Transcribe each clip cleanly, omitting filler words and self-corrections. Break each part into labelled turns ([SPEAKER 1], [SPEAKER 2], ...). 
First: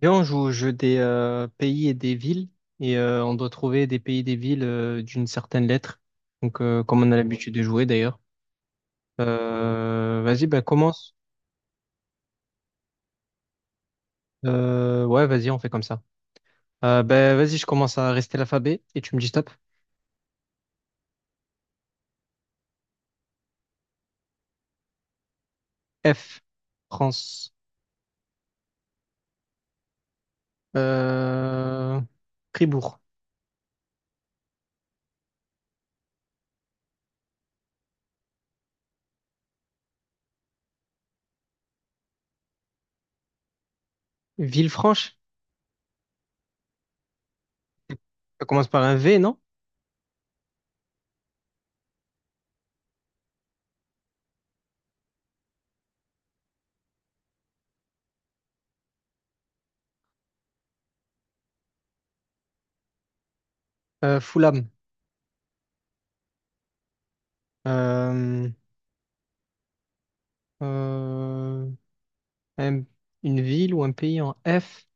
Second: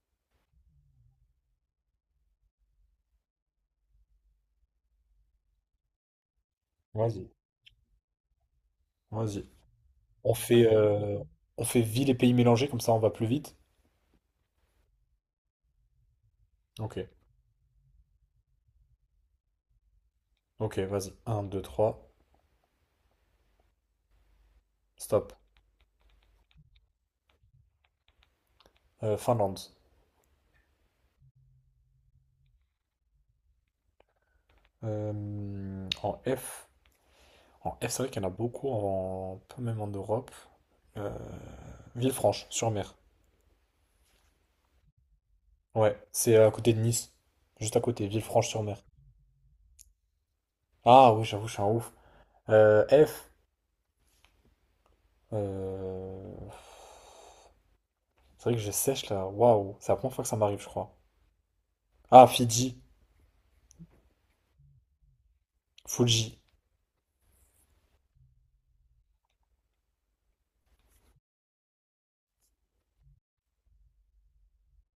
[SPEAKER 1] Viens, on joue au jeu des pays et des villes et on doit trouver des pays et des villes d'une certaine lettre. Donc, comme on a
[SPEAKER 2] Vas-y,
[SPEAKER 1] l'habitude de jouer d'ailleurs.
[SPEAKER 2] vas-y. On
[SPEAKER 1] Vas-y, bah,
[SPEAKER 2] fait,
[SPEAKER 1] commence.
[SPEAKER 2] euh, on fait ville et pays mélangés, comme ça on va plus vite.
[SPEAKER 1] Ouais, vas-y, on fait comme ça.
[SPEAKER 2] Ok,
[SPEAKER 1] Bah, vas-y, je commence à rester l'alphabet et tu me dis stop.
[SPEAKER 2] ok, vas-y. Un, 2, 3, stop.
[SPEAKER 1] F, France,
[SPEAKER 2] Finlande.
[SPEAKER 1] euh, Fribourg,
[SPEAKER 2] En F. En F, c'est vrai qu'il y en a beaucoup, pas même en Europe. Euh, Villefranche-sur-Mer.
[SPEAKER 1] Villefranche.
[SPEAKER 2] Ouais, c'est à côté de Nice. Juste à côté,
[SPEAKER 1] Ça commence par
[SPEAKER 2] Villefranche-sur-Mer.
[SPEAKER 1] un V, non?
[SPEAKER 2] Ah oui, j'avoue, je suis un ouf. F. euh, C'est vrai que je sèche là. Waouh, c'est la première fois que ça m'arrive, je crois. Ah, Fidji.
[SPEAKER 1] Fulham.
[SPEAKER 2] Fuji.
[SPEAKER 1] Euh, euh, un- une ville ou un pays en F,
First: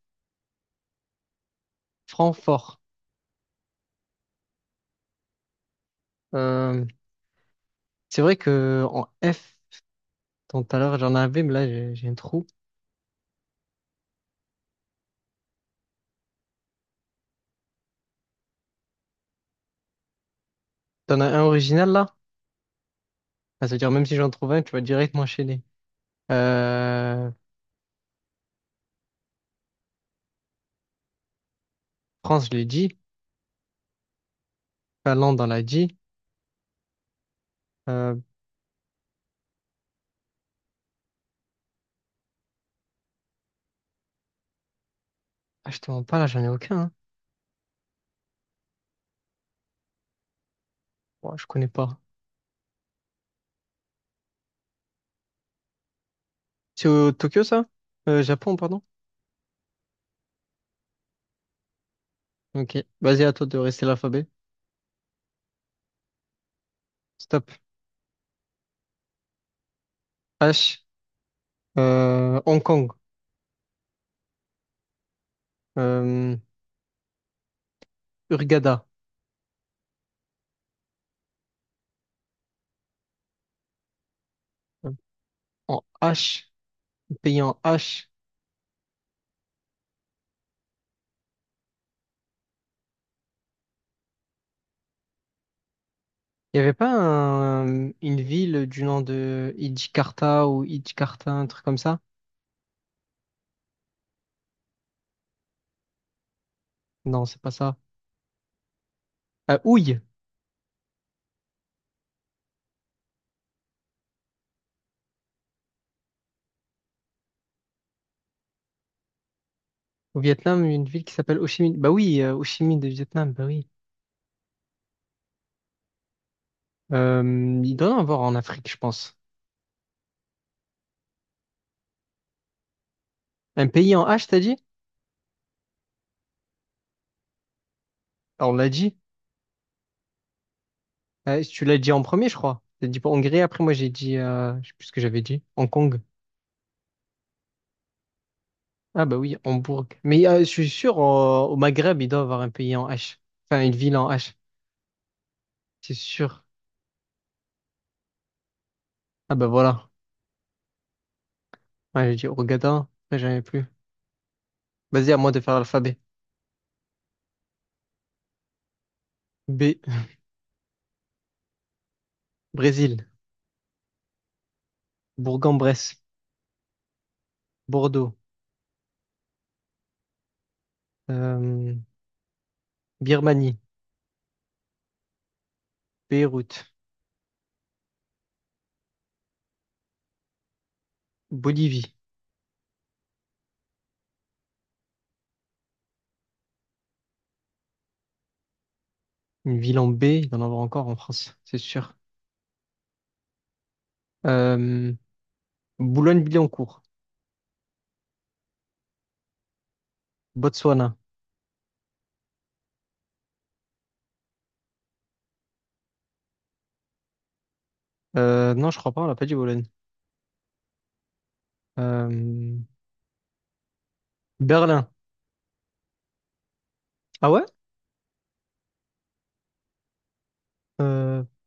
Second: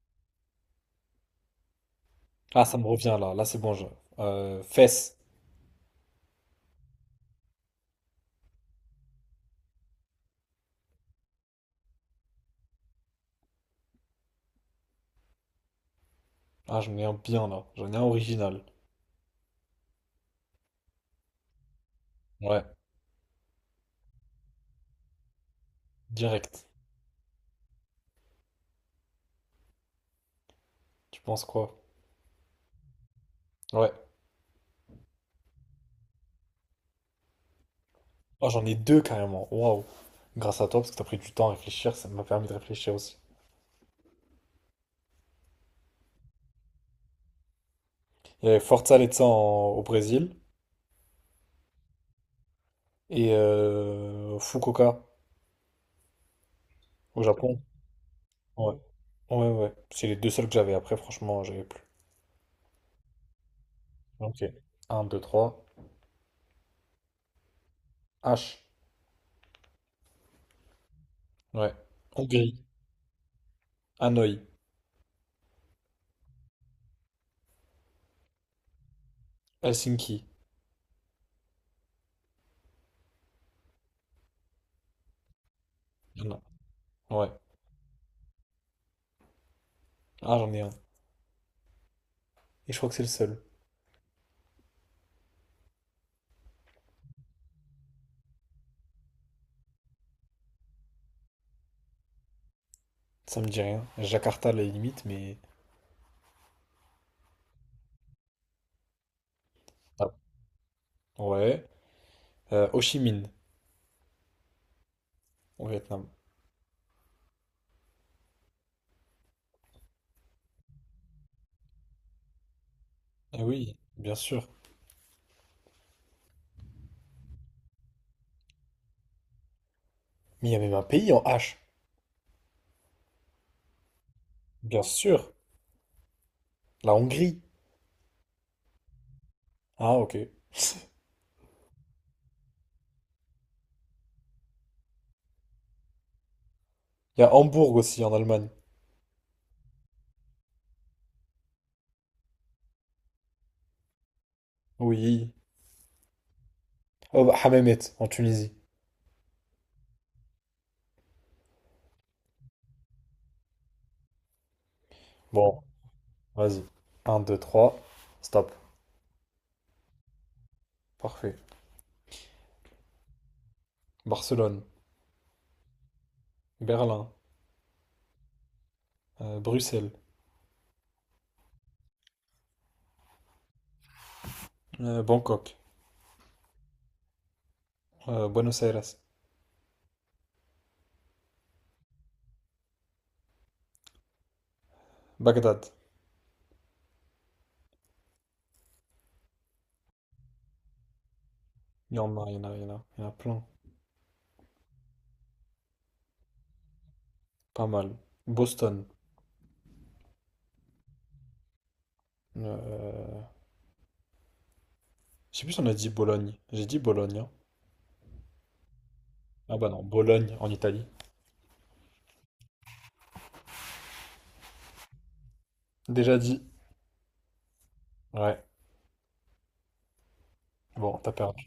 [SPEAKER 2] Ah,
[SPEAKER 1] Francfort.
[SPEAKER 2] ça me revient là. Là, c'est bon. Fesses.
[SPEAKER 1] Euh, c'est vrai que en F, tant tout à l'heure, j'en avais, mais là, j'ai un trou.
[SPEAKER 2] Ah, j'en ai un bien là. J'en ai un original.
[SPEAKER 1] T'en as un original, là?
[SPEAKER 2] Ouais,
[SPEAKER 1] Ah, c'est-à-dire, même si j'en trouve un, tu vas direct m'enchaîner.
[SPEAKER 2] direct.
[SPEAKER 1] Euh,
[SPEAKER 2] Tu penses quoi?
[SPEAKER 1] France, je l'ai dit.
[SPEAKER 2] Ouais.
[SPEAKER 1] Finlande, on l'a dit. Euh,
[SPEAKER 2] Oh, j'en ai deux carrément. Waouh. Grâce à toi, parce que t'as pris du temps à réfléchir. Ça m'a permis de réfléchir aussi.
[SPEAKER 1] je te mens pas, là, j'en ai aucun, hein.
[SPEAKER 2] Il y avait Forza Let's au Brésil
[SPEAKER 1] Ouais, je connais pas.
[SPEAKER 2] et Fukuoka
[SPEAKER 1] C'est au
[SPEAKER 2] au
[SPEAKER 1] Tokyo,
[SPEAKER 2] Japon.
[SPEAKER 1] ça? Japon,
[SPEAKER 2] Ouais.
[SPEAKER 1] pardon?
[SPEAKER 2] Ouais, ouais. C'est les deux seuls que j'avais. Après, franchement, j'avais plus.
[SPEAKER 1] Ok. Vas-y, à toi de rester l'alphabet.
[SPEAKER 2] Ok. Un, 2, 3.
[SPEAKER 1] Stop.
[SPEAKER 2] H.
[SPEAKER 1] H.
[SPEAKER 2] Ouais. Hongrie.
[SPEAKER 1] Hong Kong.
[SPEAKER 2] Hanoï.
[SPEAKER 1] Euh, Hurghada.
[SPEAKER 2] Helsinki.
[SPEAKER 1] En
[SPEAKER 2] Il y en
[SPEAKER 1] H.
[SPEAKER 2] a. Ouais.
[SPEAKER 1] Pays en H.
[SPEAKER 2] Ah, j'en ai un. Et je crois que c'est le seul.
[SPEAKER 1] Il n'y avait pas un- Une ville du nom de Idjikarta ou Idjikarta, un truc comme ça?
[SPEAKER 2] Ça me dit rien. Jakarta, à la limite, mais.
[SPEAKER 1] Non, c'est pas ça. Houille,
[SPEAKER 2] Ah, ouais. Ho Chi Minh, au Vietnam.
[SPEAKER 1] au Vietnam, une ville qui s'appelle Ho Chi Minh. Bah oui, Ho Chi Minh de Vietnam,
[SPEAKER 2] Ah
[SPEAKER 1] bah oui.
[SPEAKER 2] oui, bien sûr.
[SPEAKER 1] Euh, il doit y en avoir en Afrique, je pense.
[SPEAKER 2] Mais il y a même un pays en H.
[SPEAKER 1] Un pays en H, t'as dit?
[SPEAKER 2] Bien sûr. La Hongrie.
[SPEAKER 1] Ah, on l'a dit.
[SPEAKER 2] Ah, ok.
[SPEAKER 1] Tu l'as dit en premier, je crois. T'as dit pour Hongrie, après moi j'ai dit, je sais plus ce que j'avais dit, Hong Kong.
[SPEAKER 2] Il y a Hambourg aussi, en Allemagne.
[SPEAKER 1] Ah bah oui, Hambourg. Mais je suis sûr, au Maghreb, il doit y avoir un pays en H. Enfin, une ville en H,
[SPEAKER 2] Oui.
[SPEAKER 1] c'est sûr.
[SPEAKER 2] Oh, bah, Hammamet, en Tunisie.
[SPEAKER 1] Ah bah voilà. Ouais, j'ai dit Hurghada, après j'avais plus. Vas-y, à moi de faire
[SPEAKER 2] Bon,
[SPEAKER 1] l'alphabet.
[SPEAKER 2] vas-y. Un, 2, 3. Stop.
[SPEAKER 1] B,
[SPEAKER 2] Parfait.
[SPEAKER 1] Brésil,
[SPEAKER 2] Barcelone.
[SPEAKER 1] Bourg-en-Bresse,
[SPEAKER 2] Berlin.
[SPEAKER 1] Bordeaux,
[SPEAKER 2] Bruxelles.
[SPEAKER 1] euh, Birmanie,
[SPEAKER 2] Bangkok.
[SPEAKER 1] Beyrouth,
[SPEAKER 2] Buenos Aires.
[SPEAKER 1] Bolivie,
[SPEAKER 2] Bagdad.
[SPEAKER 1] une ville en B, il y en avoir encore en France, c'est sûr.
[SPEAKER 2] Il y en a, il y en a, il y en a, il y en a plein.
[SPEAKER 1] Euh, Boulogne-Billancourt,
[SPEAKER 2] Pas mal. Boston.
[SPEAKER 1] Botswana.
[SPEAKER 2] euh, Je sais plus si on a dit Bologne. J'ai dit Bologne, hein.
[SPEAKER 1] Non, je crois pas, on l'a pas dit
[SPEAKER 2] Ah
[SPEAKER 1] Bologne.
[SPEAKER 2] bah non, Bologne en Italie.
[SPEAKER 1] Euh, Berlin.
[SPEAKER 2] Déjà dit.
[SPEAKER 1] Ah ouais?
[SPEAKER 2] Ouais, bon, t'as
[SPEAKER 1] Euh,
[SPEAKER 2] perdu.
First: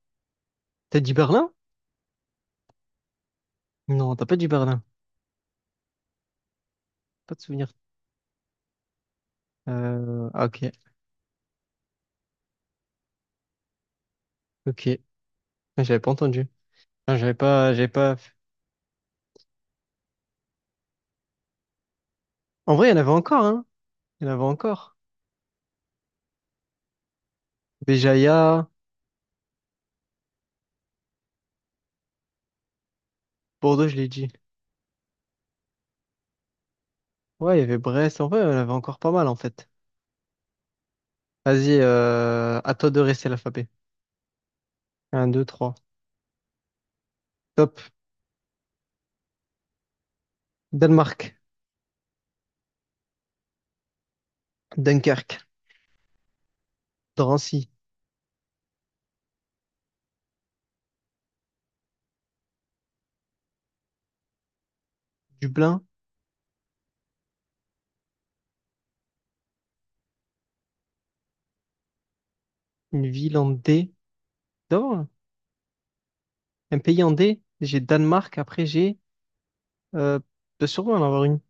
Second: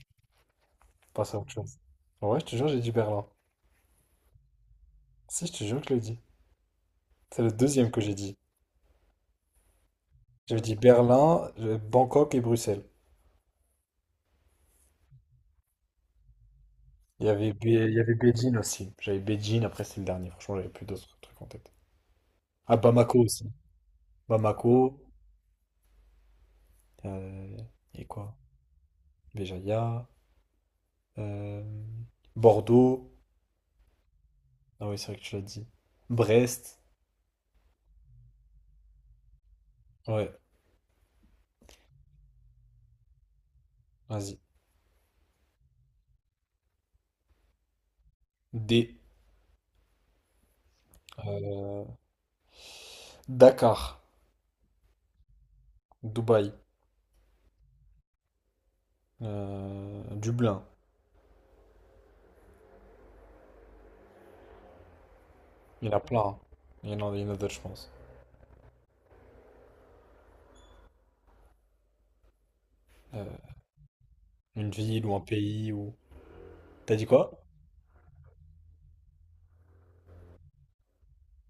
[SPEAKER 1] t'as dit
[SPEAKER 2] Passe à autre
[SPEAKER 1] Berlin?
[SPEAKER 2] chose. Ouais, je te jure, j'ai dit Berlin.
[SPEAKER 1] Non, t'as pas dit Berlin.
[SPEAKER 2] Si, je te jure que je l'ai dit.
[SPEAKER 1] Pas de
[SPEAKER 2] C'est le
[SPEAKER 1] souvenir.
[SPEAKER 2] deuxième que j'ai dit. J'avais
[SPEAKER 1] Ok,
[SPEAKER 2] dit Berlin, Bangkok et Bruxelles.
[SPEAKER 1] ok. J'avais pas entendu. Ah,
[SPEAKER 2] Il y
[SPEAKER 1] j'avais
[SPEAKER 2] avait,
[SPEAKER 1] pas,
[SPEAKER 2] Bé-
[SPEAKER 1] j'avais
[SPEAKER 2] il y avait
[SPEAKER 1] pas.
[SPEAKER 2] Beijing aussi. J'avais Beijing, après c'est le dernier. Franchement, j'avais plus d'autres trucs en tête.
[SPEAKER 1] En
[SPEAKER 2] Ah,
[SPEAKER 1] vrai, il y en avait
[SPEAKER 2] Bamako
[SPEAKER 1] encore,
[SPEAKER 2] aussi.
[SPEAKER 1] hein. Il y en avait encore.
[SPEAKER 2] Bamako, euh, et quoi?
[SPEAKER 1] Béjaïa,
[SPEAKER 2] Béjaïa, euh, Bordeaux.
[SPEAKER 1] Bordeaux, je l'ai dit.
[SPEAKER 2] Ah oui, c'est vrai que tu l'as dit. Brest.
[SPEAKER 1] Ouais, il y avait Brest. En vrai, il y en avait encore pas mal, en fait.
[SPEAKER 2] Ouais,
[SPEAKER 1] Vas-y, à toi de rester l'alphabet.
[SPEAKER 2] vas-y.
[SPEAKER 1] Un, deux, trois. Top.
[SPEAKER 2] D.
[SPEAKER 1] Danemark,
[SPEAKER 2] euh, Dakar,
[SPEAKER 1] Dunkerque,
[SPEAKER 2] Dubaï,
[SPEAKER 1] Drancy,
[SPEAKER 2] Dublin,
[SPEAKER 1] Dublin,
[SPEAKER 2] il y en a plein, hein. Il y en a, il y en a d'autres, je pense.
[SPEAKER 1] une
[SPEAKER 2] Euh,
[SPEAKER 1] ville en D.
[SPEAKER 2] une ville
[SPEAKER 1] D'abord,
[SPEAKER 2] ou un pays.
[SPEAKER 1] un
[SPEAKER 2] T'as
[SPEAKER 1] pays
[SPEAKER 2] dit
[SPEAKER 1] en
[SPEAKER 2] quoi?
[SPEAKER 1] D. J'ai Danemark, après j'ai... Euh, de sûrement en avoir une.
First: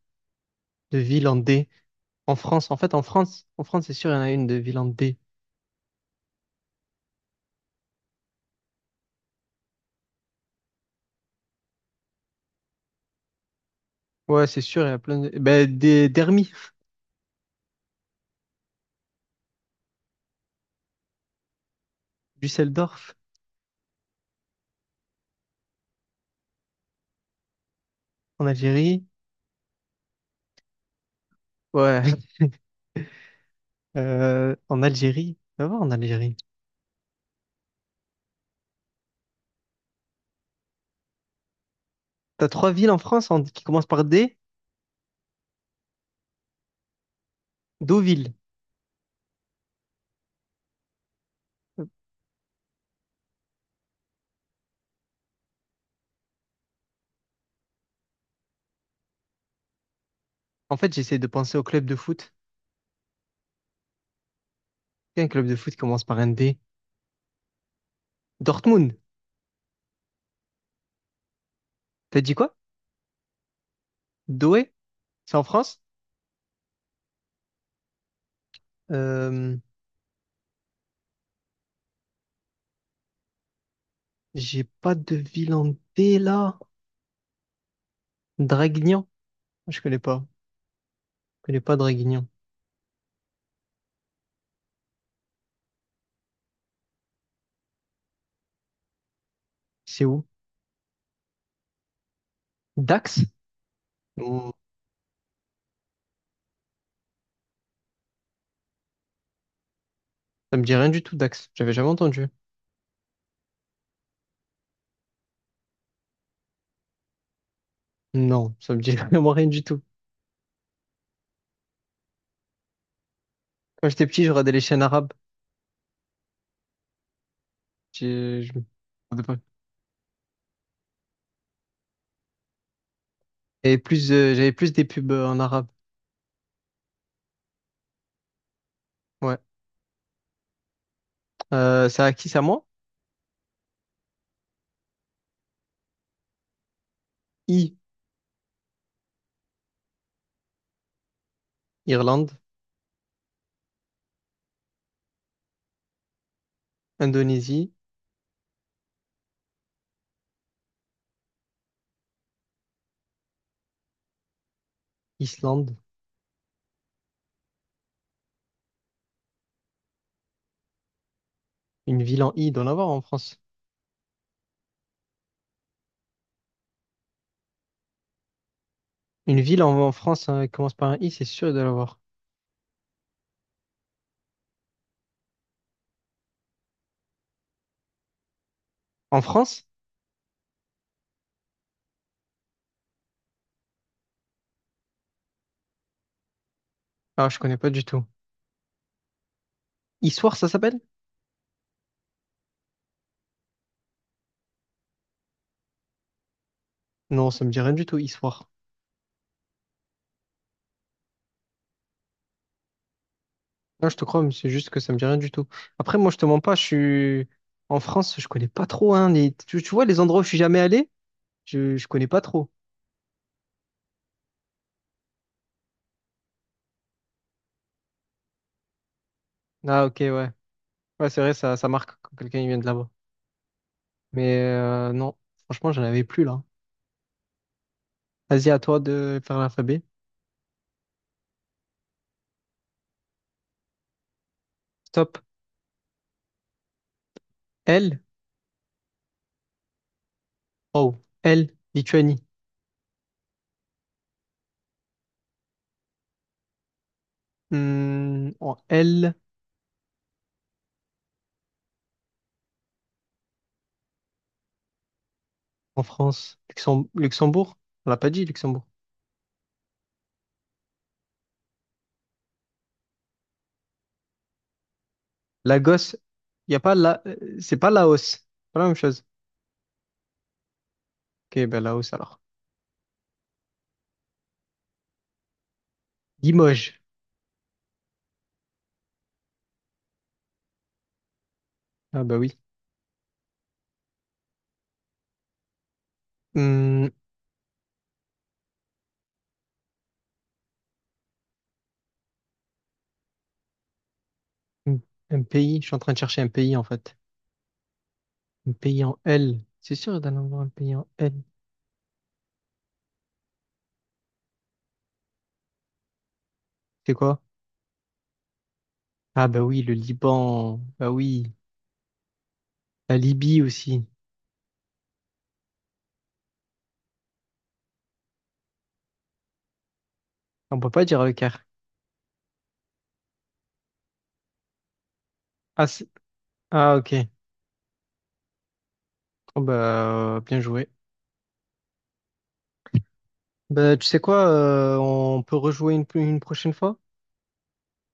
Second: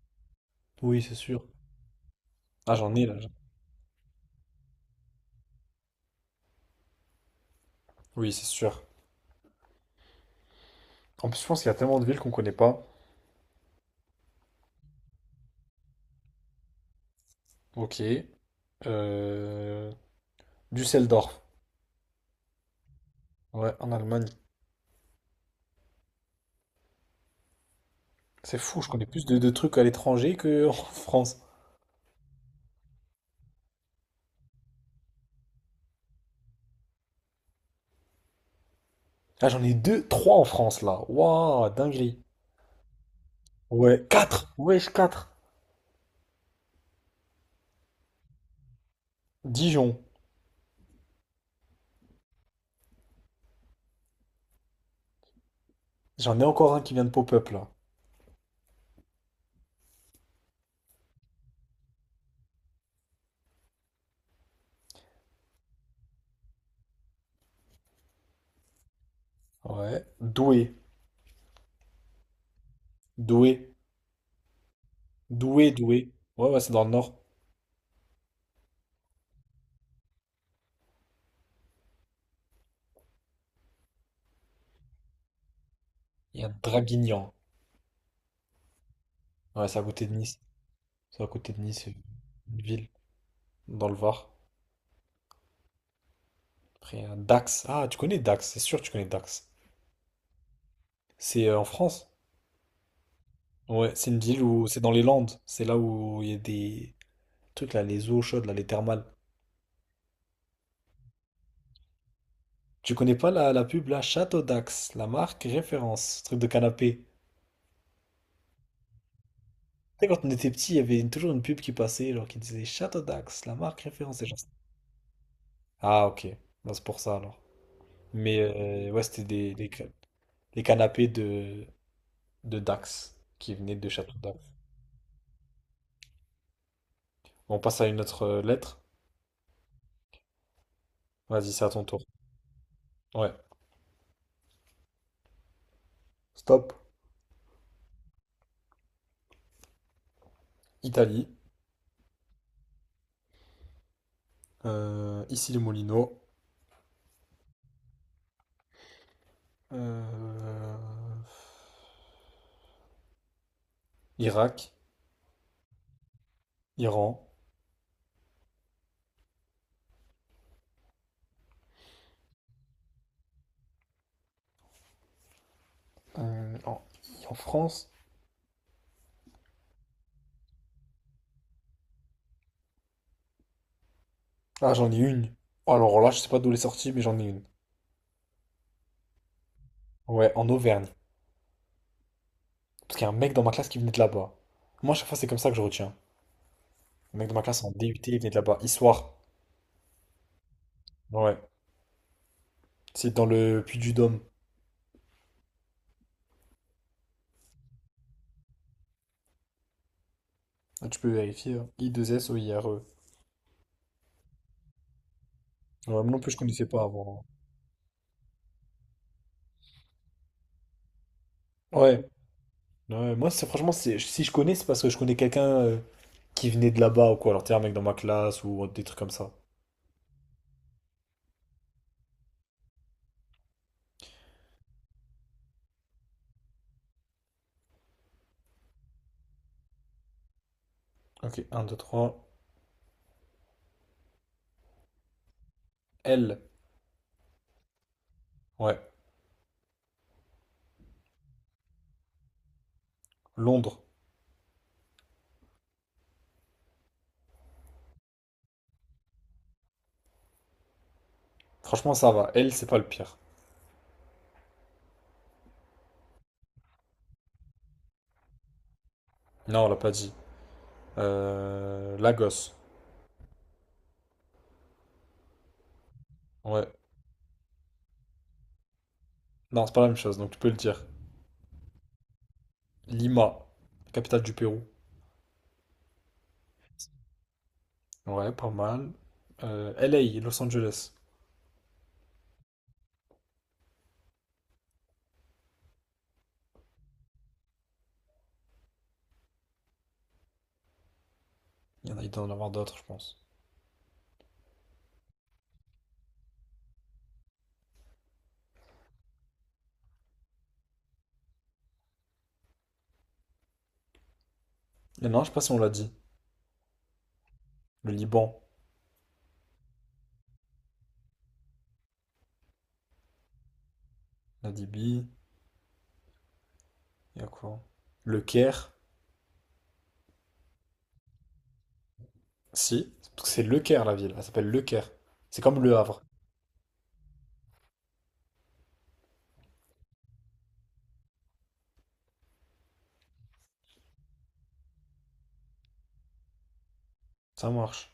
[SPEAKER 1] De
[SPEAKER 2] Oui, c'est
[SPEAKER 1] ville en
[SPEAKER 2] sûr.
[SPEAKER 1] D. En France,
[SPEAKER 2] Ah,
[SPEAKER 1] en
[SPEAKER 2] j'en
[SPEAKER 1] fait, en
[SPEAKER 2] ai là.
[SPEAKER 1] France, en France, c'est sûr, il y en a une de ville en D.
[SPEAKER 2] Oui, c'est sûr. En plus, je pense qu'il y a tellement de villes qu'on connaît pas.
[SPEAKER 1] Ouais, c'est sûr, il y a plein de... Ben, des... Dermi,
[SPEAKER 2] Ok. Euh... Düsseldorf.
[SPEAKER 1] Düsseldorf,
[SPEAKER 2] Ouais, en Allemagne.
[SPEAKER 1] en
[SPEAKER 2] C'est fou, je
[SPEAKER 1] Algérie.
[SPEAKER 2] connais plus de trucs à l'étranger que en France.
[SPEAKER 1] Ouais. En Algérie, va voir en Algérie.
[SPEAKER 2] Ah, j'en ai deux, trois en France là. Waouh, dinguerie.
[SPEAKER 1] T'as trois villes en France en- qui commencent
[SPEAKER 2] Ouais,
[SPEAKER 1] par D,
[SPEAKER 2] quatre. Wesh, quatre.
[SPEAKER 1] Deauville.
[SPEAKER 2] Dijon. J'en ai encore un qui vient de pop-up là.
[SPEAKER 1] En fait, j'essaie de penser au club de foot. Il y a un club de foot qui commence par un D. Dortmund.
[SPEAKER 2] Ouais. Douai.
[SPEAKER 1] T'as dit quoi?
[SPEAKER 2] Douai.
[SPEAKER 1] Douai? C'est en
[SPEAKER 2] Doué,
[SPEAKER 1] France?
[SPEAKER 2] Doué. Ouais, ouais, c'est dans le nord.
[SPEAKER 1] Euh, j'ai pas de ville en D
[SPEAKER 2] Il y a
[SPEAKER 1] là.
[SPEAKER 2] Draguignan.
[SPEAKER 1] Draguignan?
[SPEAKER 2] Ouais,
[SPEAKER 1] Je
[SPEAKER 2] c'est à
[SPEAKER 1] connais
[SPEAKER 2] côté de
[SPEAKER 1] pas.
[SPEAKER 2] Nice. C'est à
[SPEAKER 1] Je
[SPEAKER 2] côté de
[SPEAKER 1] connais pas
[SPEAKER 2] Nice, c'est
[SPEAKER 1] Draguignan.
[SPEAKER 2] une ville dans le Var. Après, il y a Dax. Ah, tu connais Dax, c'est sûr que tu connais Dax.
[SPEAKER 1] C'est où?
[SPEAKER 2] C'est en France.
[SPEAKER 1] Dax?
[SPEAKER 2] Ouais, c'est une ville
[SPEAKER 1] Non,
[SPEAKER 2] où c'est dans les Landes. C'est là où il y a des trucs là, les eaux chaudes, là, les thermales.
[SPEAKER 1] ça me dit rien du tout, Dax. J'avais jamais entendu.
[SPEAKER 2] Tu connais pas la pub là, Château Dax, la marque référence, truc de canapé.
[SPEAKER 1] Non, ça me dit vraiment rien du tout.
[SPEAKER 2] Tu sais, quand on était petit, il y avait toujours une pub qui passait, genre qui disait Château Dax, la marque
[SPEAKER 1] Quand j'étais
[SPEAKER 2] référence.
[SPEAKER 1] petit, je regardais les chaînes arabes.
[SPEAKER 2] Ah, ok. Bah, c'est pour ça alors. Mais
[SPEAKER 1] J'ai- Je
[SPEAKER 2] ouais, c'était des canapés de Dax qui venaient
[SPEAKER 1] et
[SPEAKER 2] de
[SPEAKER 1] plus,
[SPEAKER 2] Château d'If.
[SPEAKER 1] j'avais plus des pubs en arabe.
[SPEAKER 2] On passe à une autre lettre.
[SPEAKER 1] Ouais.
[SPEAKER 2] Vas-y, c'est à ton tour.
[SPEAKER 1] C'est à qui, c'est à moi?
[SPEAKER 2] Ouais. Stop.
[SPEAKER 1] I.
[SPEAKER 2] Italie.
[SPEAKER 1] Irlande,
[SPEAKER 2] Ici les Moulineaux.
[SPEAKER 1] Indonésie,
[SPEAKER 2] Euh, Irak.
[SPEAKER 1] Islande.
[SPEAKER 2] Iran.
[SPEAKER 1] Une ville en I, il doit en avoir en France.
[SPEAKER 2] Euh, en, en France.
[SPEAKER 1] Une ville en, en France hein, qui commence par un I, c'est sûr, il doit avoir.
[SPEAKER 2] Ah, j'en ai une. Alors là, je sais pas d'où elle est sortie, mais j'en ai une.
[SPEAKER 1] En France?
[SPEAKER 2] Ouais, en Auvergne. Parce qu'il y a un mec dans ma classe qui venait de là-bas. Moi, à chaque fois, c'est comme ça que je retiens. Le
[SPEAKER 1] Ah,
[SPEAKER 2] mec de
[SPEAKER 1] je
[SPEAKER 2] ma
[SPEAKER 1] connais
[SPEAKER 2] classe
[SPEAKER 1] pas
[SPEAKER 2] en
[SPEAKER 1] du tout.
[SPEAKER 2] DUT, il venait de là-bas. Histoire.
[SPEAKER 1] Issoire, ça s'appelle?
[SPEAKER 2] Ouais. C'est dans le Puy-du-Dôme.
[SPEAKER 1] Non, ça me dit rien du tout, Issoire.
[SPEAKER 2] Ah, tu peux vérifier, hein. Issoire.
[SPEAKER 1] Non, je te crois, mais c'est juste que ça me dit rien du tout.
[SPEAKER 2] Ouais,
[SPEAKER 1] Après,
[SPEAKER 2] moi
[SPEAKER 1] moi, je
[SPEAKER 2] non
[SPEAKER 1] te
[SPEAKER 2] plus, je
[SPEAKER 1] mens pas, je
[SPEAKER 2] connaissais pas avant.
[SPEAKER 1] suis... En France, je connais pas trop, hein, les- Tu vois, les endroits où je suis jamais allé, je
[SPEAKER 2] Ouais.
[SPEAKER 1] connais pas trop.
[SPEAKER 2] Ouais, moi, franchement, si je connais, c'est parce que je connais quelqu'un qui venait de là-bas ou quoi. Alors, t'es un mec dans ma classe ou des trucs comme ça.
[SPEAKER 1] Ah, ok, ouais. Ouais, c'est vrai, ça marque quand quelqu'un il vient de là-bas. Mais non, franchement, j'en avais plus là. Vas-y, à toi de faire l'alphabet.
[SPEAKER 2] Ok, un deux trois.
[SPEAKER 1] Stop.
[SPEAKER 2] L.
[SPEAKER 1] L.
[SPEAKER 2] Ouais.
[SPEAKER 1] Oh. L. Lituanie.
[SPEAKER 2] Londres.
[SPEAKER 1] Hmm, en L.
[SPEAKER 2] Franchement, ça va. L, c'est pas le pire.
[SPEAKER 1] En France. Luxem- Luxembourg. On l'a pas dit, Luxembourg.
[SPEAKER 2] Non, on l'a pas dit. Lagos.
[SPEAKER 1] Lagos. Il y a
[SPEAKER 2] Ouais.
[SPEAKER 1] pas la... C'est pas Laos. Pas la même chose.
[SPEAKER 2] Non, c'est pas la même chose, donc tu peux le dire.
[SPEAKER 1] Ok, ben Laos alors.
[SPEAKER 2] Lima, capitale du Pérou.
[SPEAKER 1] Limoges.
[SPEAKER 2] Ouais, pas mal. LA Los Angeles.
[SPEAKER 1] Ah bah oui. Hmm,
[SPEAKER 2] Il y en a, il doit en avoir d'autres, je pense.
[SPEAKER 1] un un pays. Je suis en train de chercher un pays en fait. Un pays en L. C'est sûr d'en avoir un pays en L.
[SPEAKER 2] Et non, je sais pas si on l'a dit.
[SPEAKER 1] C'est quoi?
[SPEAKER 2] Le Liban,
[SPEAKER 1] Ah bah oui, le Liban. Bah oui. La Libye aussi.
[SPEAKER 2] la Libye, il y a quoi? Le Caire,
[SPEAKER 1] On peut pas dire Leclerc.
[SPEAKER 2] si, parce que c'est Le Caire la ville, elle s'appelle Le Caire. C'est comme
[SPEAKER 1] Ah,
[SPEAKER 2] Le
[SPEAKER 1] c'est-
[SPEAKER 2] Havre,
[SPEAKER 1] ah ok. Oh, bah, bien joué. Bah, tu sais quoi, on peut rejouer une prochaine fois?
[SPEAKER 2] ça marche.